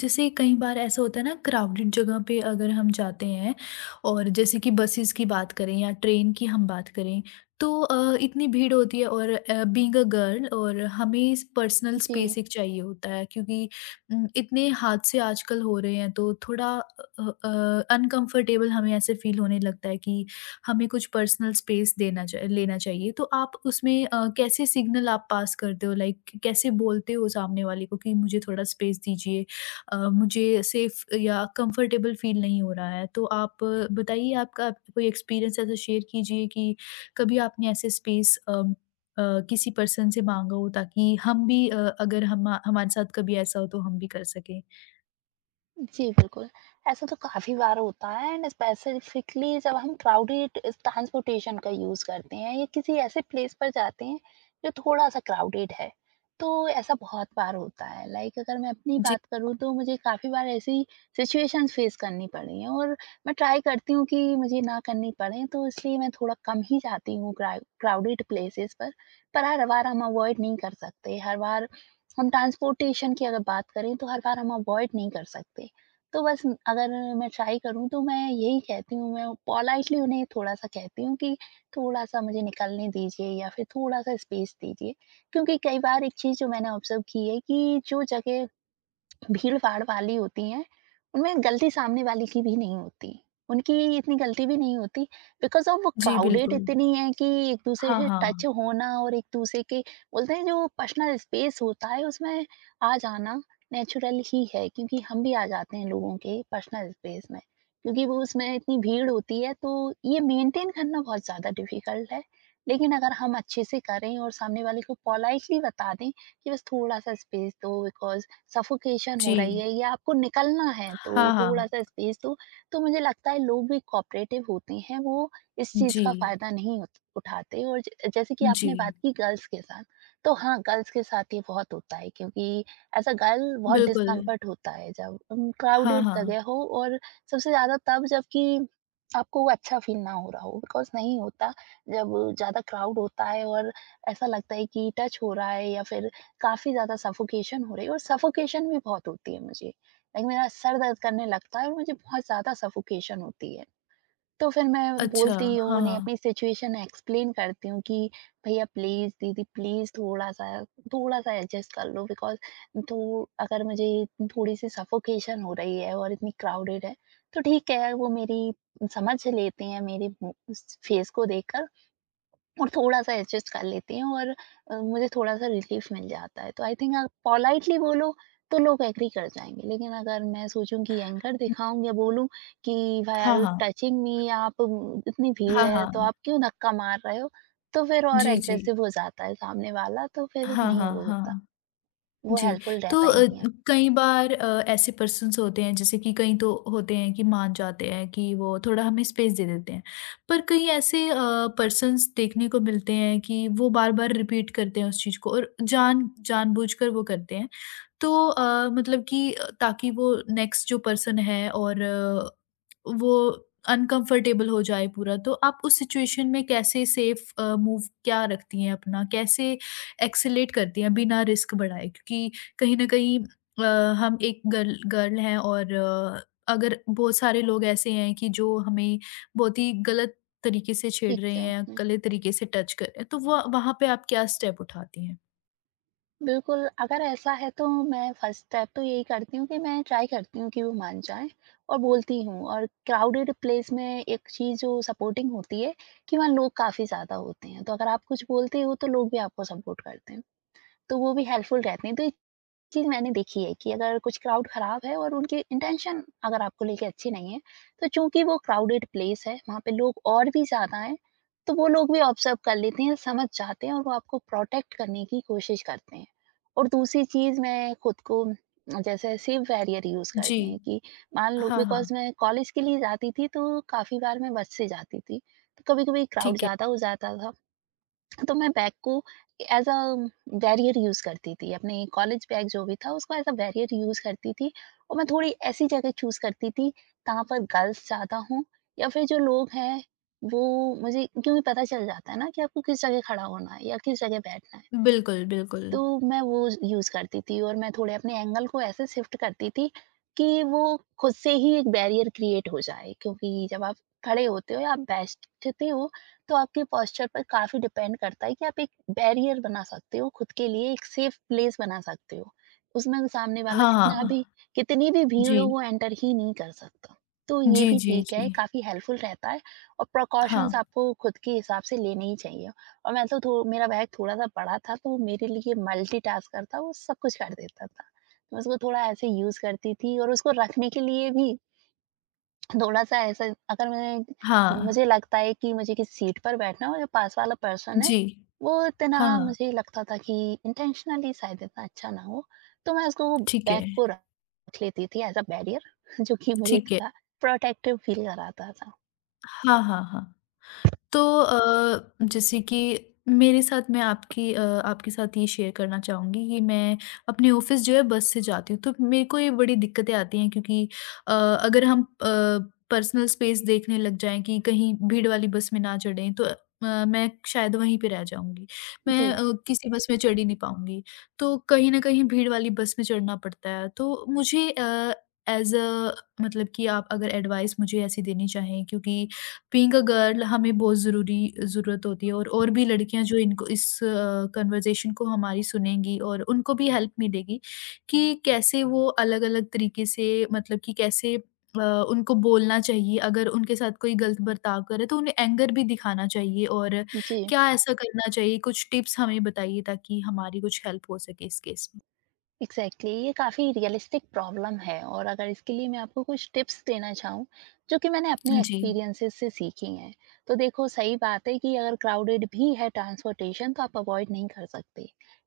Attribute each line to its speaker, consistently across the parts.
Speaker 1: जैसे कई बार ऐसा होता है ना, क्राउडेड जगह पे अगर हम जाते हैं और जैसे कि बसेस की बात करें या ट्रेन की हम बात करें, तो इतनी भीड़ होती है। और बीइंग अ गर्ल, और हमें पर्सनल
Speaker 2: sim
Speaker 1: स्पेस एक चाहिए होता है, क्योंकि इतने हादसे आजकल हो रहे हैं, तो थोड़ा अनकंफर्टेबल हमें ऐसे फील होने लगता है कि हमें कुछ पर्सनल स्पेस लेना चाहिए। तो आप उसमें कैसे सिग्नल आप पास करते हो, लाइक कैसे बोलते हो सामने वाले को कि मुझे थोड़ा स्पेस दीजिए, मुझे सेफ या कंफर्टेबल फ़ील नहीं हो रहा है। तो आप बताइए, आपका कोई एक्सपीरियंस ऐसा शेयर कीजिए कि कभी आपने ऐसे स्पेस अ, किसी पर्सन से माँगा हो, ताकि हम भी अगर हमारे साथ कभी ऐसा हो तो हम भी कर सकें?
Speaker 2: जी, बिल्कुल। ऐसा तो काफ़ी बार होता है एंड स्पेसिफिकली जब हम क्राउडेड ट्रांसपोर्टेशन का यूज़ करते हैं या किसी ऐसे प्लेस पर जाते हैं जो थोड़ा-सा क्राउडेड है, तो ऐसा बहुत बार होता है। लाइक अगर मैं अपनी
Speaker 1: जी,
Speaker 2: बात करूँ तो मुझे काफ़ी बार ऐसी सिचुएशंस फ़ेस करनी पड़ी हैं। और मैं ट्राई करती हूँ कि मुझे ना करनी पड़े, तो इसलिए मैं थोड़ा कम ही जाती हूँ क्राउडेड प्लेसेस पर। पर हर बार हम अवॉइड नहीं कर सकते, हर बार हम ट्रांसपोर्टेशन की अगर बात करें तो हर बार हम अवॉइड नहीं कर सकते। तो बस अगर मैं ट्राई करूँ तो मैं यही कहती हूँ, मैं पोलाइटली उन्हें थोड़ा-सा कहती हूँ कि थोड़ा-सा मुझे निकलने दीजिए या फिर थोड़ा-सा स्पेस दीजिए। क्योंकि कई बार एक चीज़ जो मैंने ऑब्ज़र्व की है कि जो जगह भीड़-भाड़ वाली होती हैं, उनमें गलती सामने वाले की भी नहीं होती। उनकी इतनी गलती भी नहीं होती, बिकॉज़ ऑफ़ वो
Speaker 1: जी
Speaker 2: क्राउडेड
Speaker 1: बिल्कुल।
Speaker 2: इतनी है कि एक-दूसरे
Speaker 1: हाँ,
Speaker 2: से टच
Speaker 1: हाँ।
Speaker 2: होना और एक-दूसरे के, बोलते हैं जो पर्सनल स्पेस होता है उसमें आ जाना नेचुरल ही है, क्योंकि हम भी आ जाते हैं लोगों के पर्सनल स्पेस में। क्योंकि वो उसमें इतनी भीड़ होती है, तो ये मेंटेन करना बहुत ज़्यादा डिफ़िकल्ट है। लेकिन अगर हम अच्छे से करें और सामने वाले को पोलाइटली बता दें कि बस थोड़ा-सा स्पेस दो, बिकॉज़ सफोकेशन हो रही
Speaker 1: जी।
Speaker 2: है या आपको निकलना है, तो
Speaker 1: हाँ, हाँ।
Speaker 2: थोड़ा-सा स्पेस दो। तो मुझे लगता है लोग भी कोऑपरेटिव होते हैं, वो इस चीज़
Speaker 1: जी।
Speaker 2: का फ़ायदा नहीं उठ उठाते। और ज जैसे कि
Speaker 1: जी।
Speaker 2: आपने बात की गर्ल्स के साथ, तो हाँ, गर्ल्स के साथ ये बहुत होता है, क्योंकि एज़ अ गर्ल बहुत
Speaker 1: बिल्कुल।
Speaker 2: डिस्कम्फ़र्ट होता है जब
Speaker 1: हाँ,
Speaker 2: क्राउडेड
Speaker 1: हाँ।
Speaker 2: जगह हो। और सबसे ज़्यादा तब, जबकि आपको वो अच्छा फ़ील ना हो रहा हो, बिकॉज़ नहीं होता, जब ज़्यादा क्राउड होता है और ऐसा लगता है कि टच हो रहा है या फिर काफ़ी ज़्यादा सफोकेशन हो रही है। और सफोकेशन भी बहुत होती है मुझे। लाइक मेरा सर दर्द करने लगता है और मुझे बहुत ज़्यादा सफोकेशन होती है। तो फिर मैं
Speaker 1: अच्छा।
Speaker 2: बोलती हूँ
Speaker 1: हाँ,
Speaker 2: उन्हें,
Speaker 1: हाँ।
Speaker 2: अपनी सिचुएशन एक्सप्लेन करती हूँ कि भैया प्लीज़, दीदी प्लीज़, थोड़ा-सा थोड़ा-सा एडजस्ट कर लो, बिकॉज़ तो अगर मुझे थोड़ी-सी सफोकेशन हो रही है और इतनी क्राउडेड है, तो ठीक है वो मेरी समझ लेते हैं, मेरे मुँह स फेस को देखकर, और थोड़ा-सा एडजस्ट कर लेती हूँ और मुझे थोड़ा-सा रिलीफ़ मिल जाता है। तो आई थिंक आप पोलाइटली बोलो तो लोग एग्री कर जाएँगे, लेकिन अगर मैं सोचूँ कि एंगर दिखाऊँ या बोलूँ कि व्हाई आर
Speaker 1: हाँ,
Speaker 2: यू
Speaker 1: हाँ।
Speaker 2: टचिंग मी, आप इतनी भीड़
Speaker 1: हाँ,
Speaker 2: है, तो
Speaker 1: हाँ।
Speaker 2: आप क्यों धक्का मार रहे हो? तो फिर और
Speaker 1: जी, जी।
Speaker 2: एग्रेसिव हो जाता है सामने वाला, तो फिर
Speaker 1: हाँ,
Speaker 2: नहीं
Speaker 1: हाँ,
Speaker 2: वो होता,
Speaker 1: हाँ।
Speaker 2: वो
Speaker 1: जी,
Speaker 2: हेल्पफुल
Speaker 1: तो
Speaker 2: रहता ही नहीं है।
Speaker 1: कई बार ऐसे पर्सन्स होते हैं, जैसे कि कई तो होते हैं कि मान जाते हैं, कि वो थोड़ा हमें स्पेस दे देते हैं। पर कई ऐसे पर्सन्स देखने को मिलते हैं कि वो बार-बार रिपीट करते हैं उस चीज़ को, और जानबूझकर वो करते हैं। तो मतलब कि ताकि वो नेक्स्ट जो पर्सन है और वो अनकंफर्टेबल हो जाए पूरा। तो आप उस सिचुएशन में कैसे सेफ मूव क्या रखती हैं अपना? कैसे एक्सेलेरेट करती हैं बिना रिस्क बढ़ाए? क्योंकि कहीं न कहीं हम एक गर्ल गर्ल हैं, और अगर बहुत सारे लोग ऐसे हैं कि जो हमें बहुत ही गलत तरीके से छेड़ रहे हैं,
Speaker 2: एग्ज़ैक्टली।
Speaker 1: गलत तरीके से टच कर रहे हैं, तो वो वहाँ पे आप क्या स्टेप उठाती हैं?
Speaker 2: बिल्कुल, अगर ऐसा है तो मैं फर्स्ट स्टेप तो यही करती हूँ कि मैं ट्राई करती हूँ कि वो मान जाएँ और बोलती हूँ। और क्राउडेड प्लेस में एक चीज़ जो सपोर्टिंग होती है कि वहाँ लोग काफ़ी ज़्यादा होते हैं, तो अगर आप कुछ बोलते हो तो लोग भी आपको सपोर्ट करते हैं, तो वो भी हेल्पफुल रहते हैं। तो चीज़ मैंने देखी है कि अगर कुछ क्राउड ख़राब है और उनकी इंटेंशन अगर आपको लेके अच्छी नहीं है, तो चूँकि वो क्राउडेड प्लेस है, वहाँ पे लोग और भी ज़्यादा हैं, तो वो लोग भी ऑब्ज़र्व कर लेते हैं, समझ जाते हैं और वो आपको प्रोटेक्ट करने की कोशिश करते हैं। और दूसरी चीज़, मैं खुद को जैसे सेफ बैरियर यूज़
Speaker 1: जी।
Speaker 2: करते हैं कि, मान लो,
Speaker 1: हाँ,
Speaker 2: बिकॉज़
Speaker 1: हाँ।
Speaker 2: मैं कॉलेज के लिए जाती थी, तो काफ़ी बार मैं बस से जाती थी। तो कभी-कभी क्राउड
Speaker 1: ठीक है।
Speaker 2: ज़्यादा हो जाता था। तो मैं बैग को एज अ बैरियर यूज करती थी, अपने कॉलेज बैग, जो भी था, उसको एज अ बैरियर यूज करती थी। और मैं थोड़ी ऐसी जगह चूज करती थी जहाँ पर गर्ल्स ज्यादा हों या फिर जो लोग हैं वो, मुझे क्योंकि पता चल जाता है ना कि आपको किस जगह खड़ा होना है या किस जगह बैठना है।
Speaker 1: बिल्कुल, बिल्कुल।
Speaker 2: तो मैं वो यूज़ करती थी और मैं थोड़े अपने एंगल को ऐसे शिफ्ट करती थी कि वो खुद से ही एक बैरियर क्रिएट हो जाए। क्योंकि जब आप खड़े होते हो या आप बैठते हो, तो आपके पोस्चर पर काफ़ी डिपेंड करता है कि आप एक बैरियर बना सकते हो, खुद के लिए एक सेफ प्लेस बना सकते हो, उसमें सामने वाला
Speaker 1: हाँ,
Speaker 2: कितना
Speaker 1: हाँ।
Speaker 2: भी, कितनी भी भीड़ हो,
Speaker 1: जी।
Speaker 2: वो एंटर ही नहीं कर सकता। तो ये
Speaker 1: जी,
Speaker 2: भी
Speaker 1: जी,
Speaker 2: ठीक
Speaker 1: जी।
Speaker 2: है, काफ़ी हेल्पफुल रहता है। और
Speaker 1: हाँ,
Speaker 2: प्रिकॉशंस आपको खुद के हिसाब से लेने ही चाहिए। और मैं तो थो मेरा बैग थोड़ा-सा बड़ा था, तो वो मेरे लिए मल्टीटास्कर था, वो सब कुछ कर देता था। तो मैं उसको थोड़ा ऐसे यूज़ करती थी और उसको रखने के लिए भी थोड़ा-सा ऐसा, अगर मैं,
Speaker 1: हाँ।
Speaker 2: मुझे लगता है कि मुझे किसी सीट पर बैठना है और जो पास वाला पर्सन है,
Speaker 1: जी।
Speaker 2: वो इतना,
Speaker 1: हाँ, हाँ।
Speaker 2: मुझे लगता था कि इंटेंशनली शायद इतना अच्छा ना हो, तो मैं उसको, वो
Speaker 1: ठीक
Speaker 2: बैग
Speaker 1: है,
Speaker 2: को रख लेती थी एज़ अ बैरियर जो कि मुझे
Speaker 1: ठीक है।
Speaker 2: थोड़ा प्रोटेक्टिव फील कराता था।
Speaker 1: हाँ, हाँ, हाँ। तो जैसे कि मेरे साथ, मैं आपके साथ ये शेयर करना चाहूँगी कि मैं अपने ऑफ़िस जो है बस से जाती हूँ, तो मेरे को ये बड़ी दिक्कतें आती हैं क्योंकि अगर हम पर्सनल स्पेस देखने लग जाएँ कि कहीं भीड़ वाली बस में ना चढ़ें, तो मैं शायद वहीं पे रह जाऊँगी। मैं
Speaker 2: जी,
Speaker 1: किसी बस में चढ़ ही नहीं पाऊँगी, तो कहीं न कहीं भीड़ वाली बस में चढ़ना पड़ता है। तो मुझे एज अ, एज़ अ मतलब कि आप अगर एडवाइस मुझे ऐसी देनी चाहें, क्योंकि बीइंग अ गर्ल हमें बहुत ज़रूरी ज़रूरत होती है, और भी लड़कियाँ जो इनको इस कन्वर्सेशन को हमारी सुनेंगी, और उनको भी हेल्प मिलेगी कि कैसे वो अलग-अलग तरीके से, मतलब कि कैसे उनको बोलना चाहिए अगर उनके साथ कोई गलत बर्ताव करे, तो उन्हें एंगर भी दिखाना चाहिए, और
Speaker 2: जी।
Speaker 1: क्या ऐसा करना चाहिए, कुछ टिप्स हमें बताइए ताकि हमारी कुछ हेल्प हो सके इस केस में।
Speaker 2: एग्जैक्टली exactly, ये काफ़ी रियलिस्टिक प्रॉब्लम है। और अगर इसके लिए मैं आपको कुछ टिप्स देना चाहूँ जो कि मैंने अपने
Speaker 1: जी,
Speaker 2: एक्सपीरियंसेस से सीखी हैं, तो देखो, सही बात है कि अगर क्राउडेड भी है ट्रांसपोर्टेशन, तो आप अवॉइड नहीं कर सकते,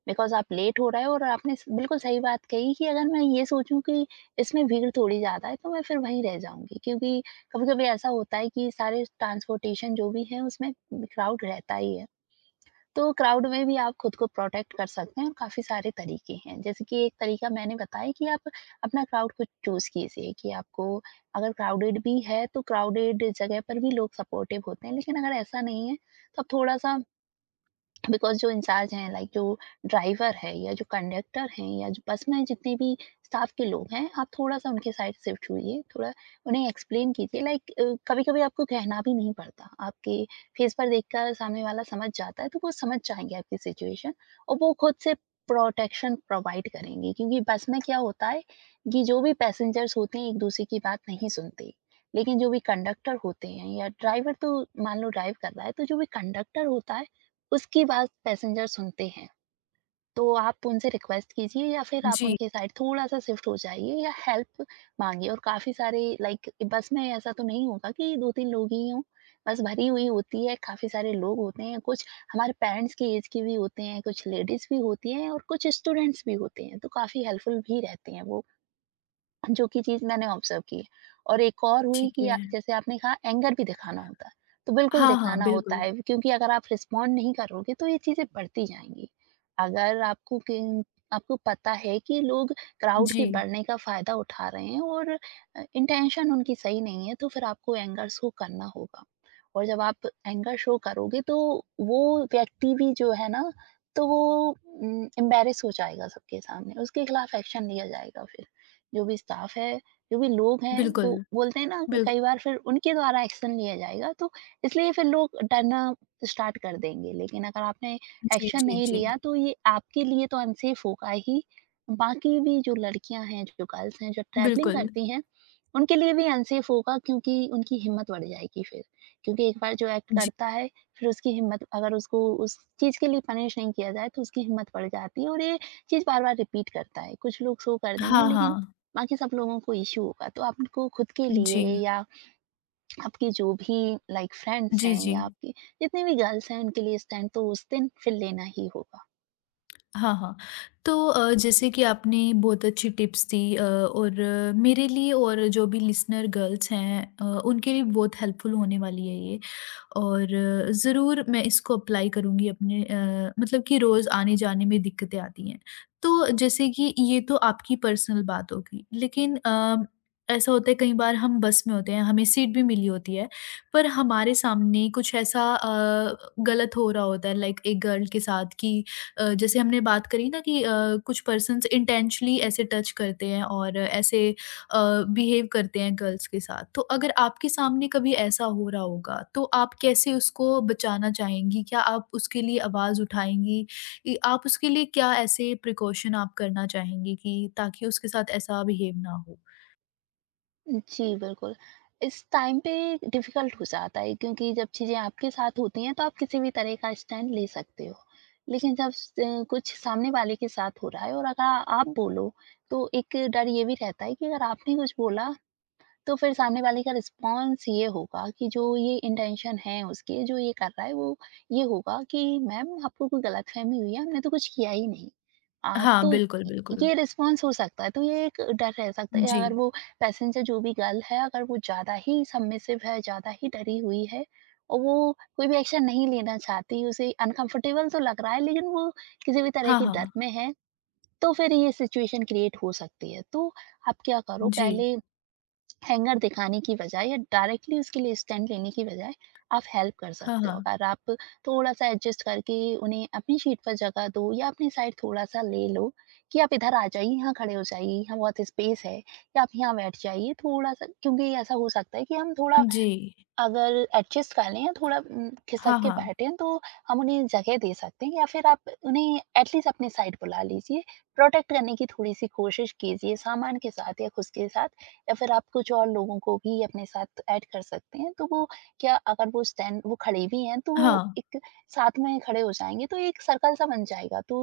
Speaker 2: बिकॉज आप लेट हो रहे हो। और आपने बिल्कुल सही बात कही कि अगर मैं ये सोचूं कि इसमें भीड़ थोड़ी ज़्यादा है, तो मैं फिर वहीं रह जाऊंगी, क्योंकि कभी कभी ऐसा होता है कि सारे ट्रांसपोर्टेशन जो भी है उसमें क्राउड रहता ही है। तो क्राउड में भी आप खुद को प्रोटेक्ट कर सकते हैं, और काफ़ी सारे तरीके हैं। जैसे कि एक तरीका मैंने बताया कि आप अपना क्राउड को चूज़ कीजिए, कि आपको अगर क्राउडेड भी है, तो क्राउडेड जगह पर भी लोग सपोर्टिव होते हैं। लेकिन अगर ऐसा नहीं है, तो आप थोड़ा-सा, बिकॉज जो इंचार्ज हैं, लाइक जो ड्राइवर है या जो कंडक्टर हैं या जो बस में जितने भी स्टाफ के लोग हैं, आप थोड़ा सा उनके साइड शिफ्ट होइए, थोड़ा उन्हें एक्सप्लेन कीजिए। लाइक कभी कभी आपको कहना भी नहीं पड़ता, आपके फेस पर देखकर सामने वाला समझ जाता है, तो वो समझ जाएंगे आपकी सिचुएशन, और वो खुद से प्रोटेक्शन प्रोवाइड करेंगे। क्योंकि बस में क्या होता है कि जो भी पैसेंजर्स होते हैं एक दूसरे की बात नहीं सुनते, लेकिन जो भी कंडक्टर होते हैं या ड्राइवर, तो, मान लो ड्राइव कर रहा है, तो जो भी कंडक्टर होता है उसकी बात पैसेंजर सुनते हैं। तो आप उनसे रिक्वेस्ट कीजिए या फिर आप
Speaker 1: जी,
Speaker 2: उनकी साइड थोड़ा-सा शिफ्ट हो जाइए या हेल्प माँगिए। और काफ़ी सारे, लाइक बस में ऐसा तो नहीं होगा कि 2-3 लोग ही हों। बस भरी हुई होती है, काफ़ी सारे लोग होते हैं, कुछ हमारे पेरेंट्स की एज के भी होते हैं, कुछ लेडीज़ भी होती हैं और कुछ स्टूडेंट्स भी होते हैं, तो काफ़ी हेल्पफुल भी रहते हैं वो। जो कि चीज़ मैंने ऑब्ज़र्व की है। और एक और हुई
Speaker 1: ठीक
Speaker 2: कि,
Speaker 1: है।
Speaker 2: जैसे आपने कहा एंगर भी दिखाना होता है, तो बिल्कुल
Speaker 1: हाँ, हाँ,
Speaker 2: दिखाना होता
Speaker 1: बिल्कुल।
Speaker 2: है, क्योंकि अगर आप रिस्पॉन्ड नहीं करोगे तो ये चीज़ें बढ़ती जाएँगी। अगर, आपको पता है कि लोग क्राउड
Speaker 1: जी,
Speaker 2: के बढ़ने का फ़ायदा उठा रहे हैं और इंटेंशन उनकी सही नहीं है, तो फिर आपको एंगर शो करना होगा। और जब आप एंगर शो करोगे, तो वो व्यक्ति भी जो है ना, तो वो एम्बैरेस हो जाएगा सबके सामने, उसके खिलाफ एक्शन लिया जाएगा फिर। जो भी स्टाफ है, जो भी लोग हैं, वो
Speaker 1: बिल्कुल,
Speaker 2: बोलते हैं ना कि
Speaker 1: बिल्क
Speaker 2: कई बार फिर उनके द्वारा एक्शन लिया जाएगा, तो इसलिए फिर लोग डरना स्टार्ट कर देंगे। लेकिन अगर आपने
Speaker 1: जी,
Speaker 2: एक्शन
Speaker 1: जी,
Speaker 2: नहीं
Speaker 1: जी,
Speaker 2: लिया, तो ये आपके लिए तो अनसेफ होगा ही, बाकी भी जो लड़कियाँ हैं, जो गर्ल्स हैं, जो ट्रैवलिंग
Speaker 1: बिल्कुल।
Speaker 2: करती हैं, उनके लिए भी अनसेफ होगा, क्योंकि उनकी हिम्मत बढ़ जाएगी फिर। क्योंकि एक बार जो एक्ट
Speaker 1: जी।
Speaker 2: करता है, फिर उसकी हिम्मत, अगर उसको उस चीज़ के लिए पनिश नहीं किया जाए, तो उसकी हिम्मत बढ़ जाती है और ये चीज़ बार-बार रिपीट करता है। कुछ लोग सो कर देंगे,
Speaker 1: हाँ,
Speaker 2: लेकिन
Speaker 1: हाँ।
Speaker 2: बाकी सब लोगों को इश्यू होगा, तो आपको खुद के लिए,
Speaker 1: जी।
Speaker 2: या आपके जो भी, लाइक फ्रेंड्स
Speaker 1: जी,
Speaker 2: हैं,
Speaker 1: जी।
Speaker 2: या आपके जितने भी गर्ल्स हैं, उनके लिए स्टैंड तो उस दिन फिर लेना ही होगा।
Speaker 1: हाँ, हाँ। तो जैसे कि आपने बहुत अच्छी टिप्स दी और मेरे लिए और जो भी लिसनर गर्ल्स हैं उनके लिए बहुत हेल्पफुल होने वाली है ये। और ज़रूर मैं इसको अप्लाई करूँगी अपने, मतलब कि रोज़ आने-जाने में दिक्कतें आती हैं। तो जैसे कि ये तो आपकी पर्सनल बात होगी, लेकिन ऐसा होता है कई बार हम बस में होते हैं, हमें सीट भी मिली होती है, पर हमारे सामने कुछ ऐसा गलत हो रहा होता है, लाइक एक गर्ल के साथ, कि जैसे हमने बात करी ना कि कुछ पर्सन्स इंटेंशनली ऐसे टच करते हैं और ऐसे बिहेव करते हैं गर्ल्स के साथ, तो अगर आपके सामने कभी ऐसा हो रहा होगा, तो आप कैसे उसको बचाना चाहेंगी, क्या आप उसके लिए आवाज उठाएंगी? आप उसके लिए क्या ऐसे प्रिकॉशन आप करना चाहेंगी कि ताकि उसके साथ ऐसा बिहेव ना हो?
Speaker 2: जी, बिल्कुल, इस टाइम पे डिफिकल्ट हो जाता है, क्योंकि जब चीजें आपके साथ होती हैं तो आप किसी भी तरह का स्टैंड ले सकते हो, लेकिन जब कुछ सामने वाले के साथ हो रहा है, और अगर आप बोलो, तो एक डर ये भी रहता है कि अगर आपने कुछ बोला, तो फिर सामने वाले का रिस्पॉन्स ये होगा कि, जो ये इंटेंशन है उसके, जो ये कर रहा है, वो ये होगा कि मैम आपको कोई गलतफहमी हुई है, हमने तो कुछ किया ही नहीं। आ,
Speaker 1: हाँ,
Speaker 2: तो य-
Speaker 1: बिल्कुल, बिल्कुल।
Speaker 2: ये रिस्पॉन्स हो सकता है, तो ये एक डर रह सकता है।
Speaker 1: जी।
Speaker 2: अगर वो पैसेंजर जो भी गर्ल है, अगर वो ज़्यादा ही सबमिसिव है, ज़्यादा ही डरी हुई है और वो कोई भी एक्शन नहीं लेना चाहती, उसे अनकंफर्टेबल तो लग रहा है लेकिन वो किसी भी तरह
Speaker 1: हाँ,
Speaker 2: के डर
Speaker 1: हाँ।
Speaker 2: में है, तो फिर ये सिचुएशन क्रिएट हो सकती है। तो आप क्या करो?
Speaker 1: जी।
Speaker 2: पहले हैंगर दिखाने की बजाय या डायरेक्टली उसके लिए स्टैंड लेने की बजाय आप हेल्प कर
Speaker 1: हाँ,
Speaker 2: सकते हो
Speaker 1: हाँ।
Speaker 2: अगर आप थोड़ा सा एडजस्ट करके उन्हें अपनी सीट पर जगह दो या अपनी साइड थोड़ा सा ले लो कि आप इधर आ जाइए, यहाँ खड़े हो जाइए, यहाँ बहुत स्पेस है, या आप यहाँ बैठ जाइए थोड़ा सा। क्योंकि ऐसा हो सकता है कि हम थोड़ा
Speaker 1: जी।
Speaker 2: अगर एडजस्ट कर लें या थोड़ा खिसक
Speaker 1: हाँ,
Speaker 2: के
Speaker 1: हाँ,
Speaker 2: बैठें तो हम उन्हें जगह दे सकते हैं। या फिर आप उन्हें एटलीस्ट अपनी साइड बुला लीजिए। प्रोटेक्ट करने की थोड़ी-सी कोशिश कीजिए सामान के साथ या खुद के साथ। या फिर आप कुछ और लोगों को भी अपने साथ ऐड कर सकते हैं। तो वो क्या, अगर वो स्टैंड, वो खड़े भी हैं तो वो
Speaker 1: हाँ।
Speaker 2: एक साथ में खड़े हो जाएँगे तो एक सर्कल सा बन जाएगा, तो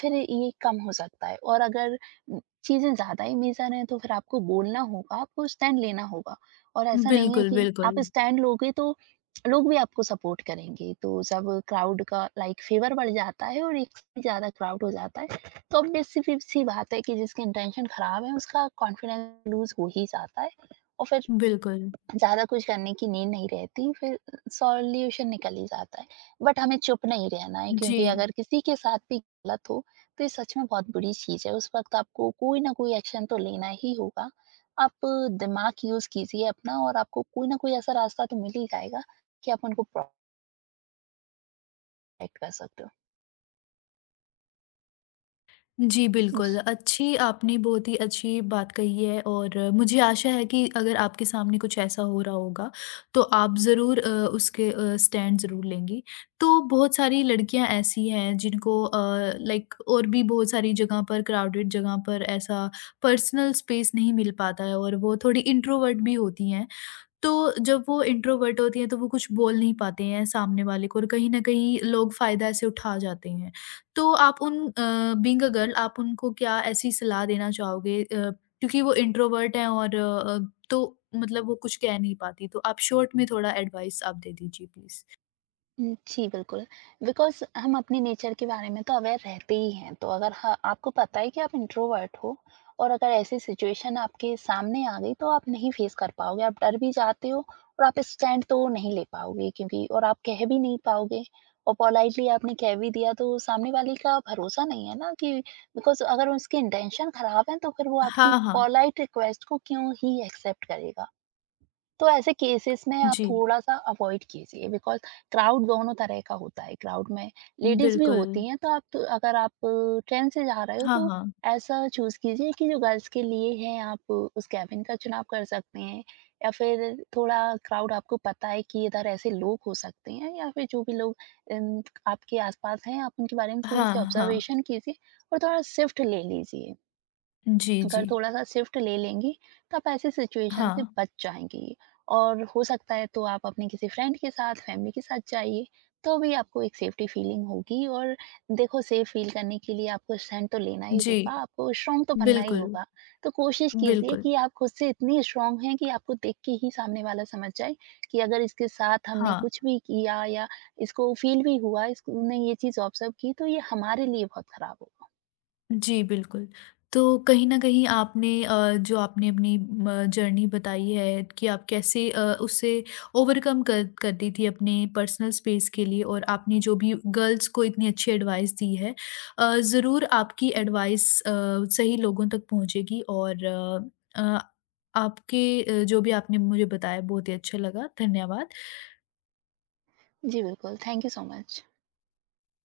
Speaker 2: फिर ये कम हो सकता है। और अगर उम, चीज़ें ज़्यादा ही मेजर हैं तो फिर आपको बोलना होगा, आपको स्टैंड लेना होगा। और ऐसा नहीं है
Speaker 1: बिल्कुल,
Speaker 2: कि
Speaker 1: बिल्कुल,
Speaker 2: आप स्टैंड लोगे तो लोग भी आपको सपोर्ट करेंगे। तो जब क्राउड का लाइक फेवर बढ़ जाता है और एक से ज्यादा क्राउड हो जाता है, तो ऑब्वियस सी सी बात है कि जिसकी इंटेंशन खराब है उसका कॉन्फिडेंस लूज हो ही जाता है। और फिर
Speaker 1: बिल्कुल।
Speaker 2: ज़्यादा कुछ करने की नीड नहीं रहती, फिर सॉल्यूशन निकल ही जाता है। बट हमें चुप नहीं रहना है
Speaker 1: जी,
Speaker 2: क्योंकि अगर किसी के साथ भी गलत हो, तो ये सच में बहुत बुरी चीज़ है। उस वक़्त आपको कोई न कोई एक्शन तो लेना ही होगा। आप दिमाग यूज़ कीजिए अपना, और आपको कोई न कोई ऐसा रास्ता तो मिल ही जाएगा कि आप उनको प्रोटेक्ट कर सकते हो।
Speaker 1: जी,
Speaker 2: जी।
Speaker 1: बिल्कुल। अच्छी, आपने बहुत ही अच्छी बात कही है, और मुझे आशा है कि अगर आपके सामने कुछ ऐसा हो रहा होगा, तो आप ज़रूर उसके स्टैंड ज़रूर लेंगी। तो बहुत सारी लड़कियाँ ऐसी हैं जिनको लाइक, और भी बहुत सारी जगह पर, क्राउडेड जगह पर, ऐसा पर्सनल स्पेस नहीं मिल पाता है, और वो थोड़ी इंट्रोवर्ट भी होती हैं। तो जब वो इंट्रोवर्ट होती हैं, तो वो कुछ बोल नहीं पाते हैं सामने वाले को, और कहीं न कहीं लोग फ़ायदा ऐसे उठा जाते हैं। तो आप उन, बीइंग अ गर्ल आप उनको क्या ऐसी सलाह देना चाहोगे, क्योंकि वो इंट्रोवर्ट हैं और तो मतलब वो कुछ कह नहीं पाती, तो आप शॉर्ट में थोड़ा एडवाइस आप दे दीजिए प्लीज़।
Speaker 2: हुँ, जी, बिल्कुल। बिकॉज़ हम अपने नेचर के बारे में तो अवेयर रहते ही हैं, तो अगर ह आपको पता है कि आप इंट्रोवर्ट हो और अगर ऐसी सिचुएशन आपके सामने आ गई, तो आप नहीं फेस कर पाओगे। आप डर भी जाते हो और आप स्टैंड तो नहीं ले पाओगे, क्योंकि और आप कह भी नहीं पाओगे। और पोलाइटली आपने कह भी दिया, तो सामने वाले का भरोसा नहीं है ना कि, बिकॉज़ अगर उसके इंटेंशन खराब हैं, तो फिर वो आपकी
Speaker 1: हाँ, हाँ।
Speaker 2: पोलाइट रिक्वेस्ट को क्यों ही एक्सेप्ट करेगा। तो ऐसे केसेस में आप
Speaker 1: जी,
Speaker 2: थोड़ा-सा अवॉइड कीजिए। बिकॉज़ क्राउड दोनों तरह का होता है। क्राउड में लेडीज़ भी
Speaker 1: बिल्कुल।
Speaker 2: होती हैं, तो आप, तो अगर आप ट्रेन से जा रहे हो
Speaker 1: हाँ,
Speaker 2: तो
Speaker 1: हाँ।
Speaker 2: ऐसा चूज़ कीजिए कि जो गर्ल्स के लिए है आप उस केबिन का चुनाव कर सकते हैं। या फिर थोड़ा क्राउड, आपको पता है कि इधर ऐसे लोग हो सकते हैं, या फिर जो भी लोग आपके आस-पास हैं, आप उनके बारे में
Speaker 1: हाँ,
Speaker 2: थोड़ी-सी
Speaker 1: हाँ।
Speaker 2: ऑब्जर्वेशन कीजिए और थोड़ा शिफ्ट ले लीजिए।
Speaker 1: जी,
Speaker 2: अगर
Speaker 1: जी।
Speaker 2: थोड़ा सा शिफ्ट ले लेंगी तो आप ऐसी सिचुएशन से
Speaker 1: हाँ।
Speaker 2: बच जाएँगी। और हो सकता है तो आप अपने किसी फ्रेंड के साथ, फैमिली के साथ जाइए, तो भी आपको एक सेफ्टी फीलिंग होगी। और देखो, सेफ फ़ील करने के लिए आपको स्टैंड तो लेना ही
Speaker 1: जी,
Speaker 2: होगा, आपको स्ट्रॉन्ग तो बनना ही
Speaker 1: बिल्कुल,
Speaker 2: होगा। तो कोशिश कीजिए
Speaker 1: बिल्कुल।
Speaker 2: कि आप खुद से इतनी स्ट्रॉन्ग हैं कि आपको देख के ही सामने वाला समझ जाए कि अगर इसके साथ हमने
Speaker 1: हाँ।
Speaker 2: कुछ भी किया या इसको फ़ील भी हुआ, इसको ने ये चीज़ ऑब्ज़र्व की तो ये हमारे लिए बहुत ख़राब होगा।
Speaker 1: जी, बिल्कुल। तो कहीं न कहीं आपने जो आपने अपनी म जर्नी बताई है, कि आप कैसे उसे ओवरकम कर करती थी अपने पर्सनल स्पेस के लिए, और आपने जो भी गर्ल्स को इतनी अच्छी एडवाइस दी है, ज़रूर आपकी एडवाइस सही लोगों तक पहुँचेगी, और आपके जो भी आपने मुझे बताया, बहुत ही अच्छा लगा। धन्यवाद।
Speaker 2: जी बिल्कुल, थैंक यू सो मच।